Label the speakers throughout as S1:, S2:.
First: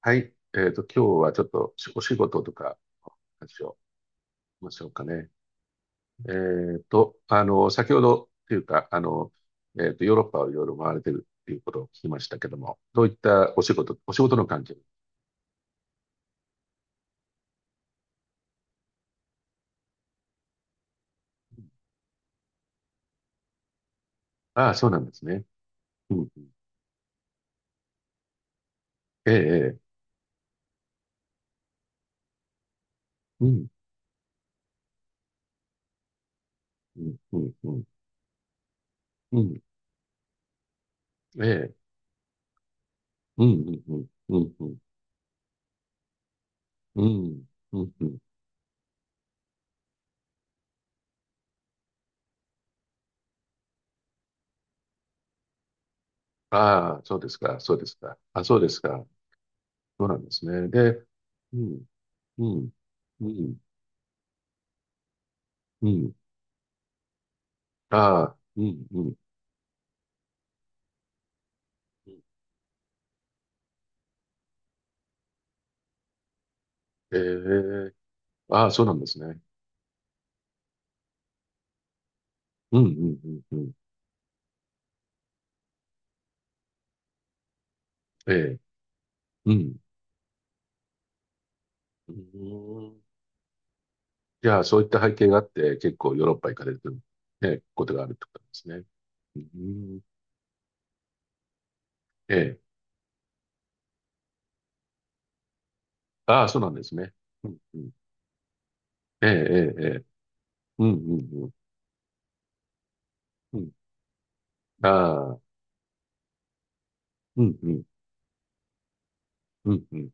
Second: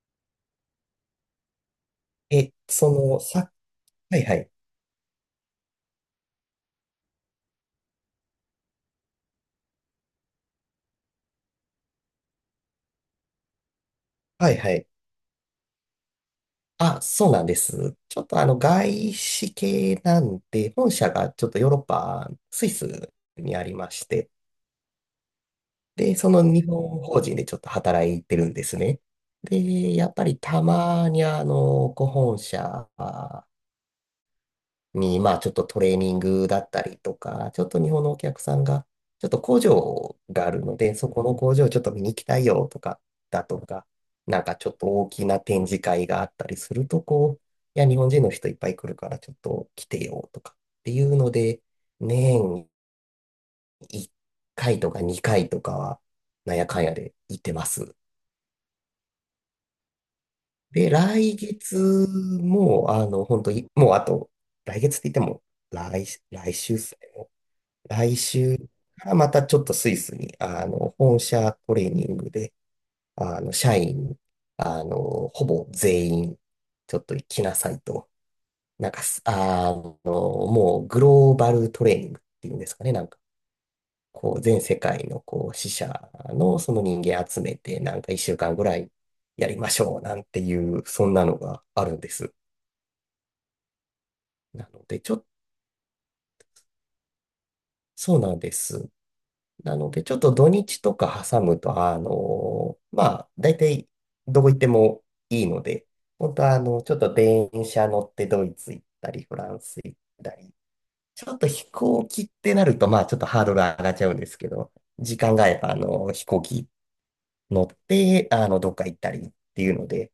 S1: はい。今日はちょっとお仕事
S2: え、
S1: とか
S2: そ
S1: の
S2: の、さ、
S1: 話を
S2: はいはい。
S1: しましょうかね。先ほどというか、ヨーロッパをいろいろ回れてるっていうことを聞きましたけども、どういったお仕事の
S2: はい
S1: 関
S2: は
S1: 係。
S2: い。あ、そうなんです。ちょっと外資系なんで、本社がちょっとヨーロッパ、スイスにありまして、
S1: ああ、そうなんですね。う
S2: で、
S1: ん、
S2: そ
S1: う
S2: の
S1: ん
S2: 日本法人でちょっと働いてるんですね。
S1: ええ、ええ、
S2: で、やっぱりたまにご本社
S1: うん、
S2: に、まあちょっとトレーニングだったり
S1: う
S2: と
S1: ん、う
S2: か、
S1: ん、
S2: ちょっ
S1: う
S2: と
S1: ん、
S2: 日本のお客さんが、ちょっ
S1: う
S2: と工
S1: ん
S2: 場があるので、そこの
S1: え
S2: 工場をち
S1: え、
S2: ょっと見に行きたいよとか、だ
S1: うん、う
S2: と
S1: ん、
S2: か、
S1: うん、
S2: なんか
S1: う
S2: ちょ
S1: ん、う
S2: っと大きな展示会があったりすると、こう、
S1: ん、う
S2: いや、
S1: ん、
S2: 日
S1: う
S2: 本
S1: ん。
S2: 人の人いっぱい来るからちょっと来てよとかっていうので、年1回とか2回とかは、なんやかんや
S1: ああ、
S2: で
S1: そうです
S2: 行って
S1: か、
S2: ま
S1: そうで
S2: す。
S1: すか。あ、そうですか。そうなんですね。
S2: で、
S1: で、
S2: 来
S1: うん、
S2: 月
S1: うん、
S2: も、
S1: う
S2: 本当
S1: ん、
S2: に、もうあと、来月って言っても、
S1: う
S2: 来、
S1: ん。
S2: 来週来
S1: ああ、
S2: 週
S1: うん、うん。
S2: か
S1: う
S2: ら
S1: ん
S2: またちょっとスイスに、本社トレーニングで、社員、ほぼ全員、ちょっと
S1: え
S2: 行きなさい
S1: え、
S2: と。
S1: ああ、そう
S2: なん
S1: なん
S2: か
S1: です
S2: す、
S1: ね。
S2: あの、もうグローバルトレーニングっていうんです
S1: うん、
S2: か
S1: う
S2: ね。なんか、
S1: ん、うん、うん。
S2: こう、全世界の、こう、支社のその人間集めて、なんか一
S1: え
S2: 週間
S1: え、
S2: ぐらいや
S1: う
S2: りま
S1: ん。
S2: しょう、なんていう、そんなのがあるんで
S1: う
S2: す。
S1: ーん。じゃあ、
S2: な
S1: そう
S2: の
S1: いっ
S2: で、
S1: た
S2: ちょ
S1: 背
S2: っ
S1: 景
S2: と、
S1: があって、結構ヨーロッパ行かれてる、ね、ことがあるっ
S2: そう
S1: てこ
S2: なん
S1: となん
S2: で
S1: ですね。
S2: す。
S1: う
S2: なの
S1: ーん、
S2: で、ちょっと土日とか挟むと、
S1: ええ、
S2: まあ、大体どこ行ってもいいので、本当
S1: ああ、
S2: は
S1: そうなんで
S2: ち
S1: す
S2: ょっ
S1: ね。
S2: と
S1: う
S2: 電
S1: ん、う
S2: 車
S1: ん。
S2: 乗ってドイツ行ったり、
S1: ええ、
S2: フランス
S1: ええ、え
S2: 行っ
S1: え、
S2: たり、
S1: うん、う
S2: ちょっ
S1: ん、
S2: と
S1: うん。
S2: 飛行機ってなると、まあ、ちょっとハード
S1: う
S2: ル
S1: ん、
S2: 上がっちゃうんですけど、時間
S1: ああ、
S2: があれば、飛行機
S1: うん、
S2: 乗っ
S1: うん、
S2: て、どっか行ったりっていう
S1: うん、
S2: の
S1: うん。
S2: で、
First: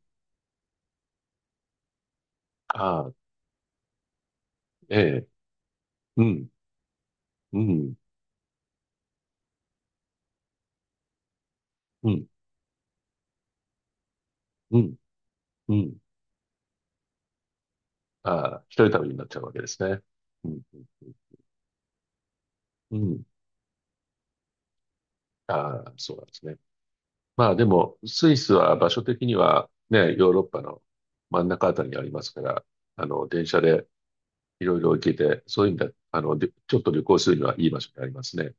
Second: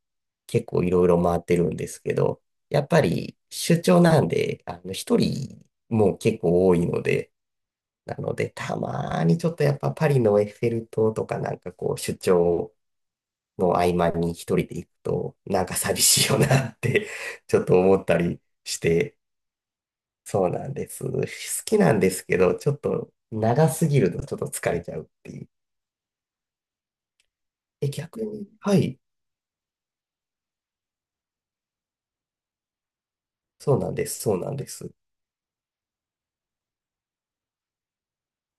S2: 結構いろいろ回ってるんですけど、やっぱ
S1: ああ、
S2: り出張なんで、
S1: え
S2: 一
S1: え、
S2: 人も
S1: う
S2: 結
S1: ん、
S2: 構多いので、
S1: うん、
S2: なので、たまーにちょっとやっぱパリのエッフェル塔とかなんかこう、
S1: う
S2: 出
S1: ん、
S2: 張の合間に一人で
S1: う
S2: 行く
S1: ん、
S2: と、なん
S1: う
S2: か
S1: ん。
S2: 寂しいよなって ちょっと思ったり
S1: ああ、
S2: し
S1: 一人旅
S2: て、
S1: になっちゃうわけですね。
S2: そ
S1: う
S2: う
S1: ん、
S2: なんです。
S1: うん、
S2: 好きなんですけど、ちょっ
S1: うん。う
S2: と
S1: ん
S2: 長すぎるとちょっと疲れちゃうっていう。
S1: ああ、そうなんですね。まあで
S2: え、
S1: も、
S2: 逆
S1: スイ
S2: に、
S1: ス
S2: は
S1: は場
S2: い、
S1: 所的にはね、ヨーロッパの真ん中あたりにありますから、電車
S2: そう
S1: で
S2: なんです、そうなん
S1: い
S2: で
S1: ろいろ
S2: す。
S1: 行けて、そういう意味で、でちょっと旅行するにはいい場所にありますね。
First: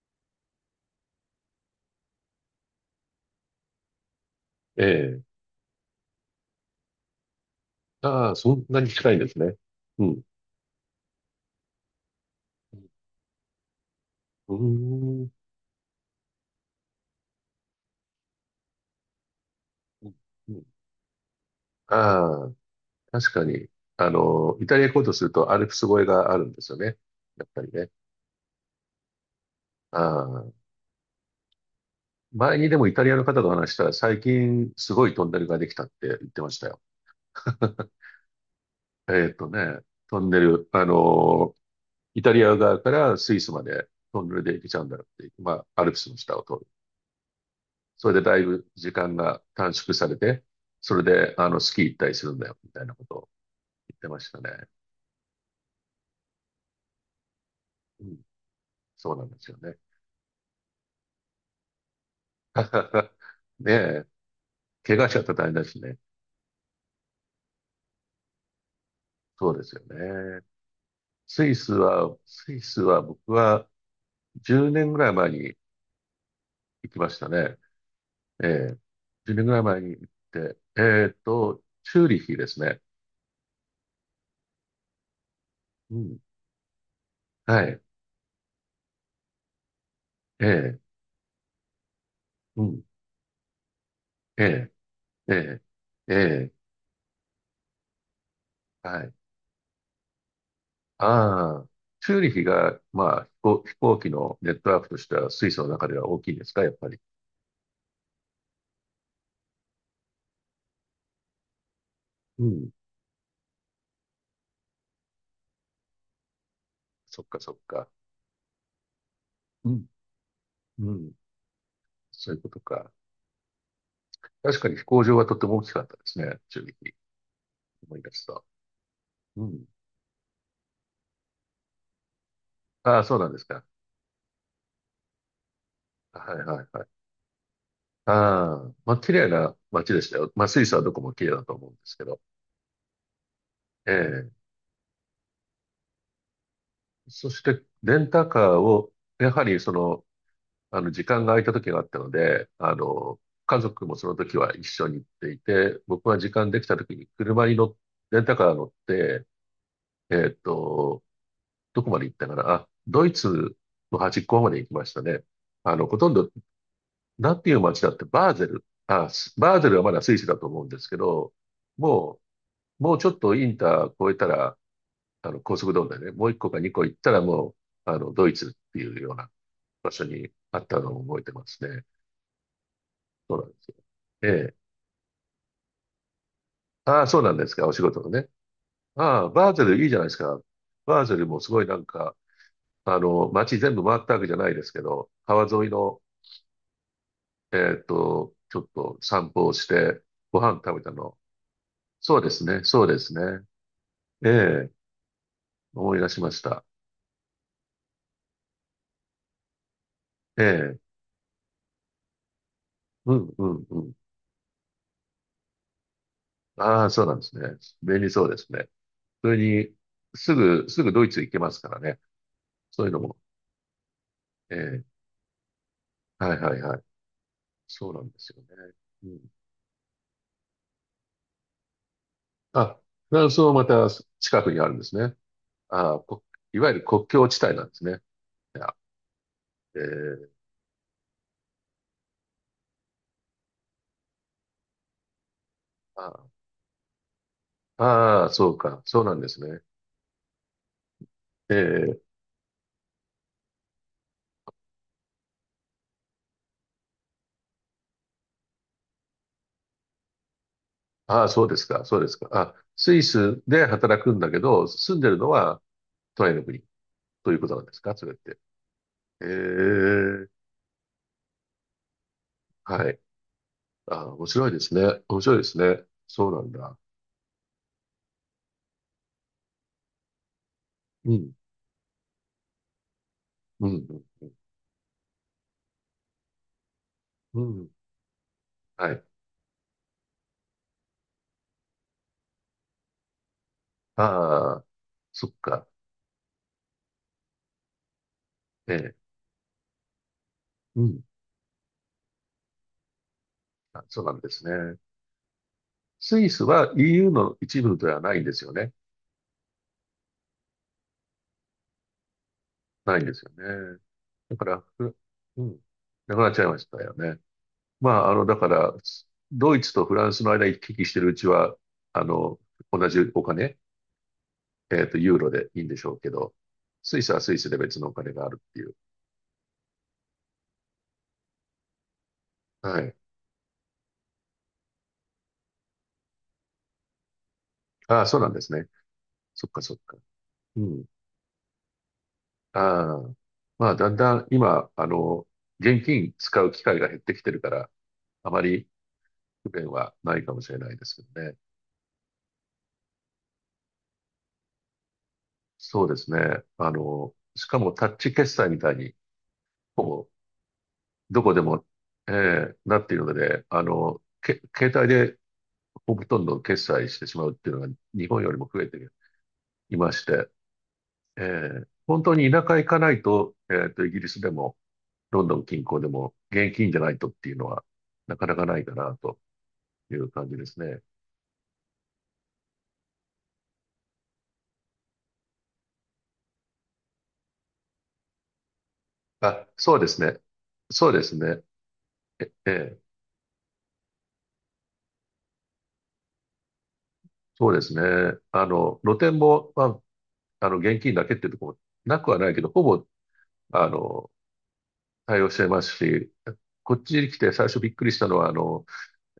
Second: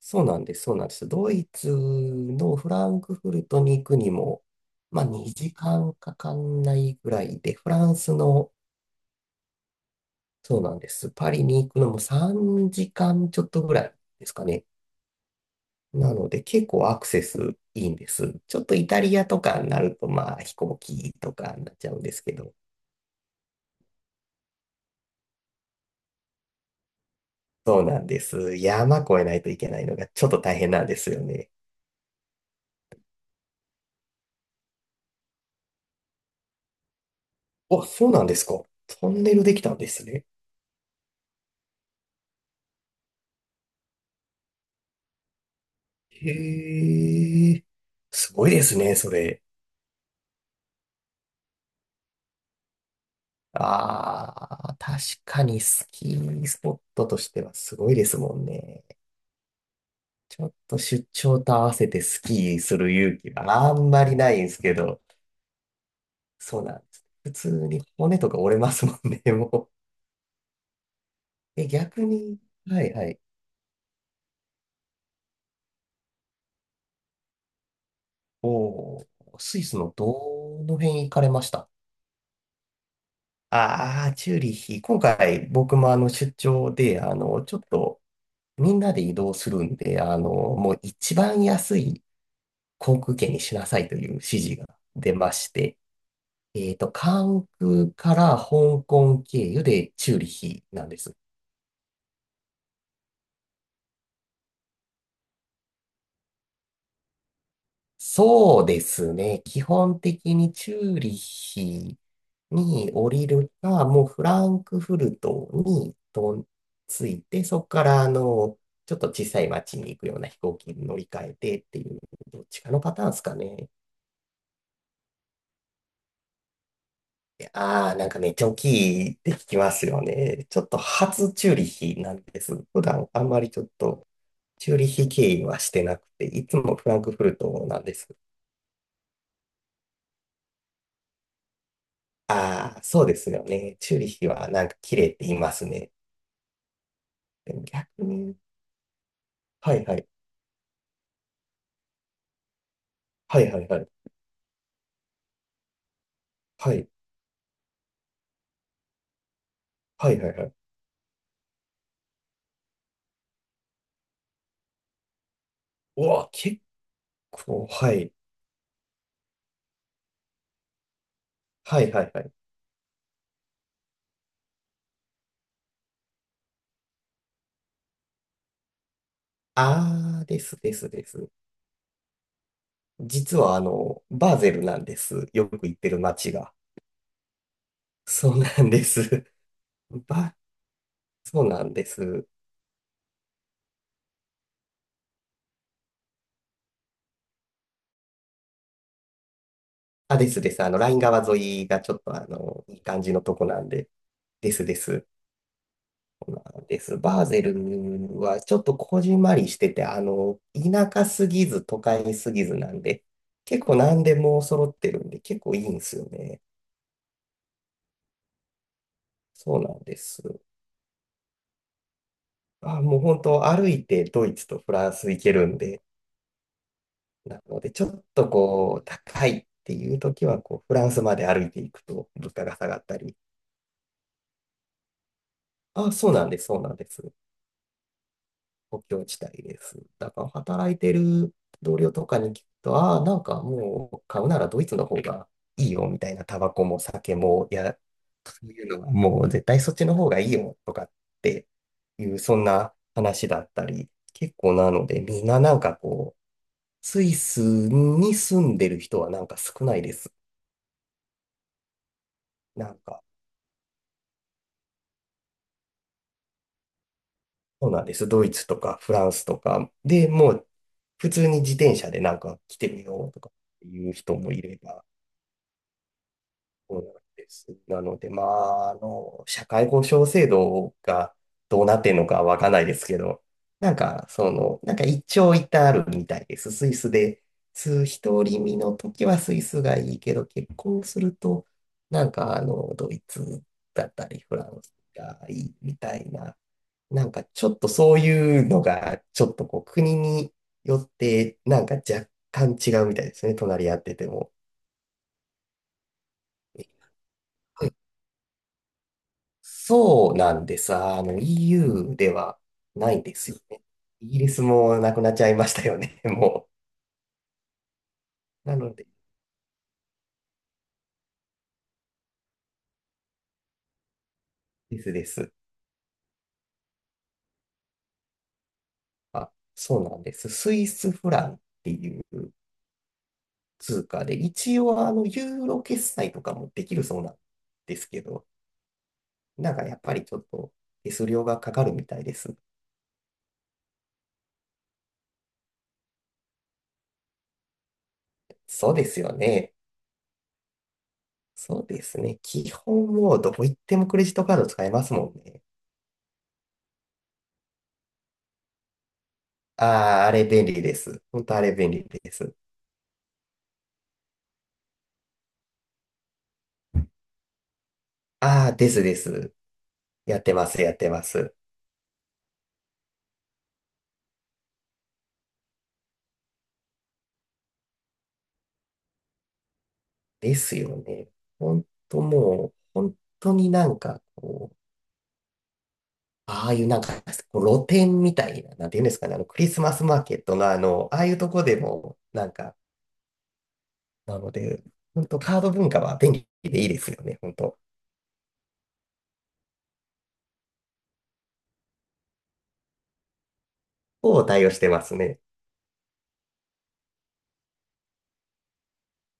S2: そうなんです、そうなんです。ドイツのフランクフルトに行くにも、
S1: え
S2: まあ
S1: え。
S2: 2時間かかんないぐらいで、フランス
S1: ああ、
S2: の
S1: そんなに近いんですね。うん。
S2: そうなんです。パリに行くのも3時間ちょっとぐらいですか
S1: う
S2: ね。
S1: ーん。
S2: なので結構アクセスいいんです。ちょっとイタリアとかになるとまあ
S1: う
S2: 飛
S1: ん
S2: 行機とかになっちゃうんですけ
S1: あ
S2: ど。
S1: あ、確かに、イタリア行こうとするとアルプス越えがあるんですよね。やっぱり
S2: そう
S1: ね。
S2: なんです。山越えないといけないのがちょっと
S1: あ
S2: 大
S1: あ、
S2: 変なんですよね。
S1: 前にでもイタリアの方と話したら最近すごいトンネルができたって言ってましたよ。
S2: あ、そうなんですか。ト
S1: え
S2: ン
S1: ーっ
S2: ネル
S1: と
S2: できたん
S1: ね、
S2: です
S1: ト
S2: ね。
S1: ンネル、イタリア側からスイスまでトンネルで行けちゃうんだっていう、まあ、アルプスの下を通る。
S2: へえ、
S1: それで
S2: す
S1: だい
S2: ごいで
S1: ぶ
S2: す
S1: 時
S2: ね、そ
S1: 間が
S2: れ。
S1: 短縮されて、それで、スキー行ったりするんだよ、みたいなことを言ってまし
S2: あ
S1: たね。
S2: あ、確かにスキースポットとしてはすごいで
S1: う
S2: す
S1: ん、
S2: もんね。
S1: そうなんですよね。
S2: ちょっと出張と合わせてスキーする 勇気が
S1: ね
S2: あんま
S1: え、
S2: りないんですけ
S1: 怪
S2: ど、
S1: 我しちゃったら大変だしね。
S2: そうなんです。普通に骨とか折れますもんね、
S1: そうで
S2: も
S1: すよね。スイ
S2: う。え、
S1: ス
S2: 逆
S1: は、
S2: に、
S1: スイス
S2: はい
S1: は
S2: はい。
S1: 僕は10年ぐらい前に行きましたね。ええ、
S2: おー、
S1: 10年ぐ
S2: ス
S1: ら
S2: イ
S1: い
S2: ス
S1: 前に
S2: の
S1: 行
S2: ど
S1: って、
S2: の辺行かれました
S1: チューリヒですね。
S2: ああー、チューリヒ。今回僕も
S1: うん。
S2: 出張で、ちょっ
S1: はい。
S2: とみんなで移動するんで、
S1: え
S2: もう
S1: え。
S2: 一番安い
S1: うん。
S2: 航空券にしなさいという指
S1: え
S2: 示が
S1: え。
S2: 出ま
S1: え
S2: して、
S1: え。え
S2: えっと、関空から香
S1: え。はい。
S2: 港経由でチューリヒなんです。
S1: ああ。チューリヒが、まあ、飛行機のネットワークとしては、スイスの中では大きいですか、やっぱり。
S2: そうですね。基本的にチューリヒ
S1: うん。
S2: に降りるか、もうフランクフルトにと着
S1: そ
S2: い
S1: っか、
S2: て、
S1: そっ
S2: そこか
S1: か。
S2: らちょっと小さい
S1: う
S2: 町
S1: ん。
S2: に行くような飛行機に
S1: う
S2: 乗り
S1: ん。
S2: 換えてっていう、
S1: そうい
S2: ど
S1: う
S2: っ
S1: こと
S2: ちかの
S1: か。
S2: パターンですかね。
S1: 確かに飛行場はとても大きかったですね、チューリヒ。
S2: ああ
S1: 思
S2: ー、
S1: い
S2: なん
S1: 出
S2: か
S1: す
S2: めっち
S1: と。
S2: ゃ大きいって
S1: う
S2: 聞き
S1: ん。
S2: ますよね。ちょっと初チューリヒなんです。普
S1: ああ、
S2: 段
S1: そう
S2: あん
S1: なんで
S2: ま
S1: す
S2: りちょ
S1: か。
S2: っとチューリヒ経由はしてなくて、
S1: はい、
S2: いつ
S1: はい、
S2: も
S1: はい。
S2: フランクフルトなんです。
S1: ああ。まあ、綺麗な街でしたよ。まあ、スイスはどこも綺麗だと思うんですけど。
S2: ああ、そうですよね。
S1: え
S2: チューリヒ
S1: え。
S2: はなんか綺麗って言いますね。
S1: そし
S2: でも
S1: て、レ
S2: 逆
S1: ンタ
S2: に、
S1: カーを、やはり
S2: はいはい、
S1: 時間が空いた時があったので、
S2: はい
S1: 家
S2: はいは
S1: 族
S2: い、
S1: もその時は一緒に行っていて、僕は時間でき
S2: は
S1: た
S2: い、
S1: 時に車に乗っ、レンタカー乗って、
S2: は
S1: え
S2: いは
S1: ーっ
S2: いはい。
S1: と、どこまで行ったかなあ、ドイツの端っこまで行きましたね。ほ
S2: う
S1: とん
S2: わ、
S1: ど、
S2: 結
S1: なんていう
S2: 構、
S1: 街だ
S2: は
S1: って、
S2: い、
S1: バーゼル。あ、スバーゼルはまだスイスだと思うんですけど、
S2: はいはい
S1: も
S2: はい。
S1: もうちょっとインター越えたら、高速道路だよね。もう一個か二個行ったらもう、ドイツっていうような場所
S2: ああ、
S1: に
S2: で
S1: あ
S2: す
S1: っ
S2: で
S1: た
S2: す
S1: のを
S2: で
S1: 覚え
S2: す。
S1: てますね。そ
S2: 実
S1: うなんで
S2: は
S1: すよ。え
S2: バーゼル
S1: え
S2: なんです。よく行ってる街が。
S1: ああ、そうなんですか、お仕事のね。
S2: そうなんで
S1: あ
S2: す。
S1: あ、バーゼルいいじゃないです
S2: ば、
S1: か。バーゼルも
S2: そう
S1: すご
S2: な
S1: い
S2: ん
S1: なん
S2: で
S1: か、
S2: す。
S1: 街全部回ったわけじゃないですけど、川沿いの、ちょっと散歩をして、
S2: あ、です
S1: ご
S2: で
S1: 飯
S2: す。
S1: 食べ
S2: ラ
S1: た
S2: イン
S1: の。
S2: 川沿いがちょっと
S1: そうですね、
S2: いい
S1: そうで
S2: 感じ
S1: す
S2: のと
S1: ね。
S2: こなんで。
S1: え
S2: です
S1: え、
S2: です。
S1: 思い出しました。
S2: です。バーゼルはちょっとこじんまりしてて、
S1: ええ、
S2: 田舎すぎず都会すぎずなんで、
S1: うん、う
S2: 結
S1: ん、
S2: 構
S1: うん。
S2: 何でも揃ってるんで、結構いいんですよね。
S1: ああ、そうなんですね。便利そうですね。それ
S2: そう
S1: に、
S2: なんです。
S1: すぐドイツ行けますからね。
S2: あ、
S1: そういう
S2: も
S1: の
S2: う
S1: も。
S2: 本当歩いてドイツ
S1: え
S2: とフ
S1: え、
S2: ランス行けるんで、
S1: はいはいはい。
S2: なのでちょ
S1: そうな
S2: っ
S1: んで
S2: と
S1: すよね。
S2: こう、
S1: うん、
S2: 高いっていう時は、こう、フランスまで歩いていくと物価が下が
S1: あ、
S2: った
S1: フ
S2: り。
S1: ランスもまた近くにあるんですね。
S2: あ、
S1: ああ、
S2: そうなんです、
S1: い
S2: そう
S1: わ
S2: な
S1: ゆ
S2: ん
S1: る
S2: で
S1: 国
S2: す。
S1: 境地帯なんですね。いや
S2: 国境地帯です。
S1: え
S2: だから
S1: ー、
S2: 働いてる同僚とかに聞くと、ああ、なんかもう買うならドイツの方がいいよみたいな、タ
S1: あ
S2: バコも酒も、いや、
S1: あ、ああ
S2: そ
S1: そ
S2: う
S1: う
S2: いうの
S1: か、
S2: は
S1: そうなん
S2: もう
S1: です
S2: 絶対
S1: ね。
S2: そっちの方がいいよとかって
S1: ええ、
S2: いう、そんな話だったり、結構なので、みんななんかこう、スイスに住んでる人はなんか少ないです。
S1: ああ、そうですか、そうですか。あ、
S2: なん
S1: ス
S2: か、
S1: イスで働くんだけど、住んでるのはトライの国ということなん
S2: そう
S1: です
S2: なんで
S1: か、そ
S2: す。
S1: れっ
S2: ドイ
S1: て。
S2: ツとかフランス
S1: え
S2: とかで
S1: え、
S2: もう普通に自転車でなんか来てみ
S1: はい。
S2: ようとかっていう
S1: ああ、
S2: 人
S1: 面
S2: もい
S1: 白い
S2: れ
S1: です
S2: ば、
S1: ね。面白いですね。そうなんだ。
S2: そうなんです。なので、まあ、社会保障制度
S1: う
S2: が
S1: ん、
S2: どうなってんのかわかんないですけど、
S1: う
S2: なん
S1: ん、
S2: か、そ
S1: う
S2: の、なんか一長一短あるみたいです。スイスで、
S1: ん、うん。
S2: 独り身の
S1: はい。
S2: 時はスイスがいいけど、結婚すると、なんか、ドイツだったり、フラ
S1: あ
S2: ン
S1: あ、
S2: スが
S1: そっ
S2: いい
S1: か。
S2: みたいな、なんかちょっとそういうの
S1: ええ、
S2: が、ちょっとこう、国によ
S1: う
S2: っ
S1: ん。
S2: て、なんか若干違うみたいですね、隣り合っ
S1: あ、
S2: て
S1: そう
S2: て
S1: なんで
S2: も。
S1: すね。スイスは EU の一部ではないんですよね。
S2: そうなんです。EU ではな
S1: な
S2: い
S1: いんで
S2: で
S1: す
S2: す
S1: よ
S2: よね。
S1: ね。
S2: イギリ
S1: だ
S2: ス
S1: から、
S2: もな
S1: ふ
S2: くなっちゃい
S1: う
S2: まし
S1: ん、
S2: たよね、
S1: なくなっちゃい
S2: も
S1: ましたよね。まあ、だか
S2: う。なの
S1: ら、
S2: で、
S1: ドイツとフランスの間行き来してるうちは、あの、同じお金、
S2: ですで
S1: ユーロ
S2: す。
S1: でいいんでしょうけど、スイスはスイスで別のお金があるっていう。
S2: あ、そうなんです。スイスフランっていう
S1: はい。
S2: 通貨で、一応、ユーロ決済とかもできるそうなんです
S1: あ
S2: け
S1: あ、そう
S2: ど、
S1: なんですね。そっ
S2: なん
S1: か
S2: か
S1: そ
S2: や
S1: っ
S2: っぱ
S1: か。
S2: りちょっと
S1: うん。
S2: 手数料がかかるみたいです。
S1: ああ。まあ、だんだん今、現金使う機会が減ってきてるから、あまり
S2: そうですよ
S1: 不
S2: ね。
S1: 便はないかもしれないですけどね。
S2: そうですね。基本もうどこ行ってもクレジットカード使えますもんね。
S1: そうですね。しかもタッチ決済みたいに、ほ
S2: ああ、
S1: ぼ
S2: あれ便利です。
S1: ど
S2: 本
S1: こ
S2: 当あ
S1: で
S2: れ
S1: も、
S2: 便利で
S1: え
S2: す。
S1: えなっているので、携帯でほとんど決済してしまうっていうのが日本より
S2: あ
S1: も
S2: あ、
S1: 増え
S2: で
S1: て
S2: すです。
S1: いまし
S2: やっ
S1: て、
S2: てます、やってます。
S1: ええ本当に田舎行かないと、イギリスでも、ロンドン近郊でも、現金じゃないとっていうのは、なかなかないかなという感
S2: で
S1: じで
S2: す
S1: す
S2: よ
S1: ね。
S2: ね。ほんともう、本当になんかこう、ああいうなんか、こう露店みたいな、なんていうんですかね、ク
S1: あ、
S2: リスマ
S1: そう
S2: ス
S1: で
S2: マ
S1: す
S2: ーケ
S1: ね。
S2: ットのあの、
S1: そう
S2: あ
S1: で
S2: あい
S1: す
S2: うと
S1: ね。
S2: こでも、な
S1: え、
S2: ん
S1: え
S2: か、
S1: え
S2: なので、本当カード文化は便利でいいですよね、本
S1: そう
S2: 当。
S1: ですね。露店も、まあ、現金だけっていうところもなくはないけど、ほぼ、あの、
S2: を対応してますね。
S1: 対応してますし、こっちに来て最初びっくりしたのは、あの、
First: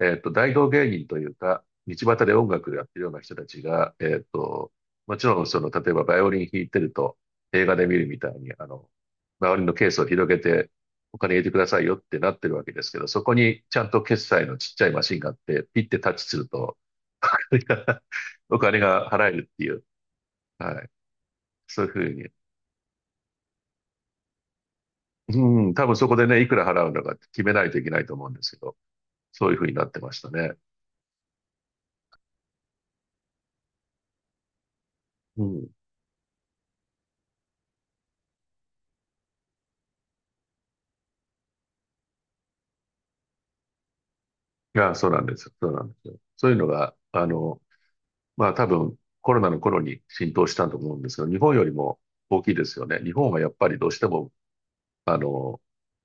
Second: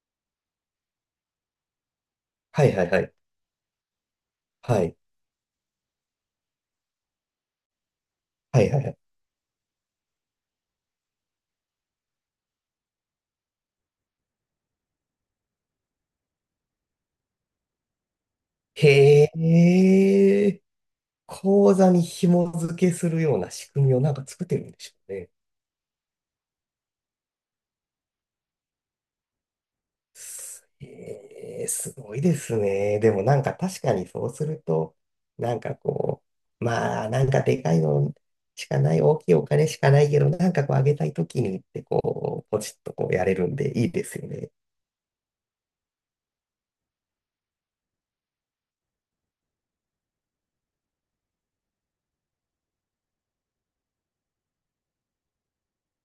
S1: えっと、大道芸人というか、道端で音
S2: はい
S1: 楽や
S2: は
S1: っ
S2: い
S1: て
S2: は
S1: るよう
S2: い。
S1: な人たちが、
S2: はい。
S1: もちろん、例えばバイオリン弾いてると、映画で見るみたいに、
S2: はいはいはい。
S1: バイオリンのケースを広げて、お金入れてくださいよってなってるわけですけど、そこにちゃんと決済のちっちゃいマシンがあって、ピッてタッチすると、お金が払
S2: へ
S1: えるっていう、
S2: え、
S1: はい。
S2: 口
S1: そうい
S2: 座
S1: うふ
S2: に
S1: うに。
S2: 紐付けするような仕組みをなんか作ってるんでしょうね。
S1: うん、多分そこでね、いくら払うのかって決めないといけないと思うんですけど、そういうふうになってましたね。
S2: すえーすごいですね。でもなんか確かにそうすると、
S1: う
S2: な
S1: ん。
S2: ん
S1: い
S2: かこう、まあなんかでかいのしかない、大きいお金しかないけど、なんかこうあげたいときにってこう、ポチッとこうやれるんでいいですよね。
S1: や、そうなんですよ。そうなんですよ。そういうのが、まあ多分コロナの頃に浸透したと思うんですが、日本よりも大きいですよね。日本はやっぱりどうしても、あの、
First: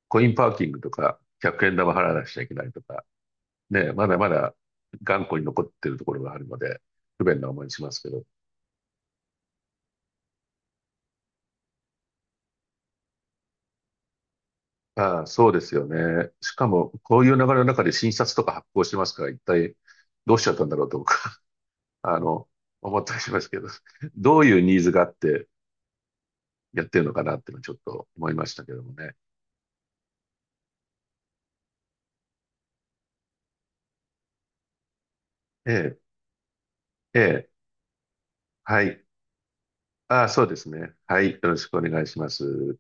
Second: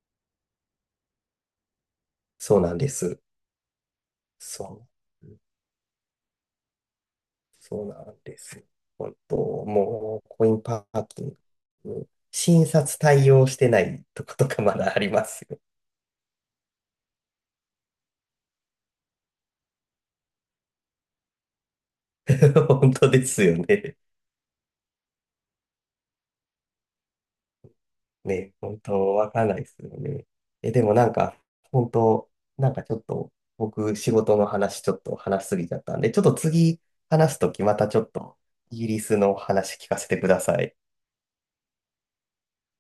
S1: コインパーキングとか、100円玉払わなくちゃいけ
S2: そう
S1: ない
S2: なん
S1: と
S2: で
S1: か、
S2: す。
S1: ね、まだまだ
S2: そ
S1: 頑
S2: う。
S1: 固に残ってるところがあるので、不便な思いし
S2: そう
S1: ます
S2: な
S1: け
S2: ん
S1: ど。
S2: です。本当、もうコインパーキング、診察対応してないとことかまだあり
S1: あ
S2: ま
S1: あ、
S2: す
S1: そう
S2: よ。
S1: ですよね。しかも、こういう流れの中で新札とか発行してますから、一体どうしちゃったんだろうと僕、あの、
S2: 本
S1: 思っ
S2: 当
S1: たり
S2: で
S1: しま
S2: す
S1: す
S2: よ
S1: けど、
S2: ね。
S1: どういうニーズがあって、やってるのかなっていうのはちょっと思いま
S2: ね、
S1: したけ
S2: 本
S1: どもね。
S2: 当わかんないですよね。え、でもなんか、本当なんかちょっと、僕、仕事の話ちょっと話しすぎ
S1: え
S2: ちゃった
S1: え、
S2: んで、ちょっと次
S1: え
S2: 話す
S1: え、
S2: ときまたちょっと、イ
S1: は
S2: ギリ
S1: い。
S2: スの話聞かせて
S1: あ
S2: く
S1: あ、
S2: だ
S1: そう
S2: さ
S1: です
S2: い。
S1: ね。はい。よろしくお願いします。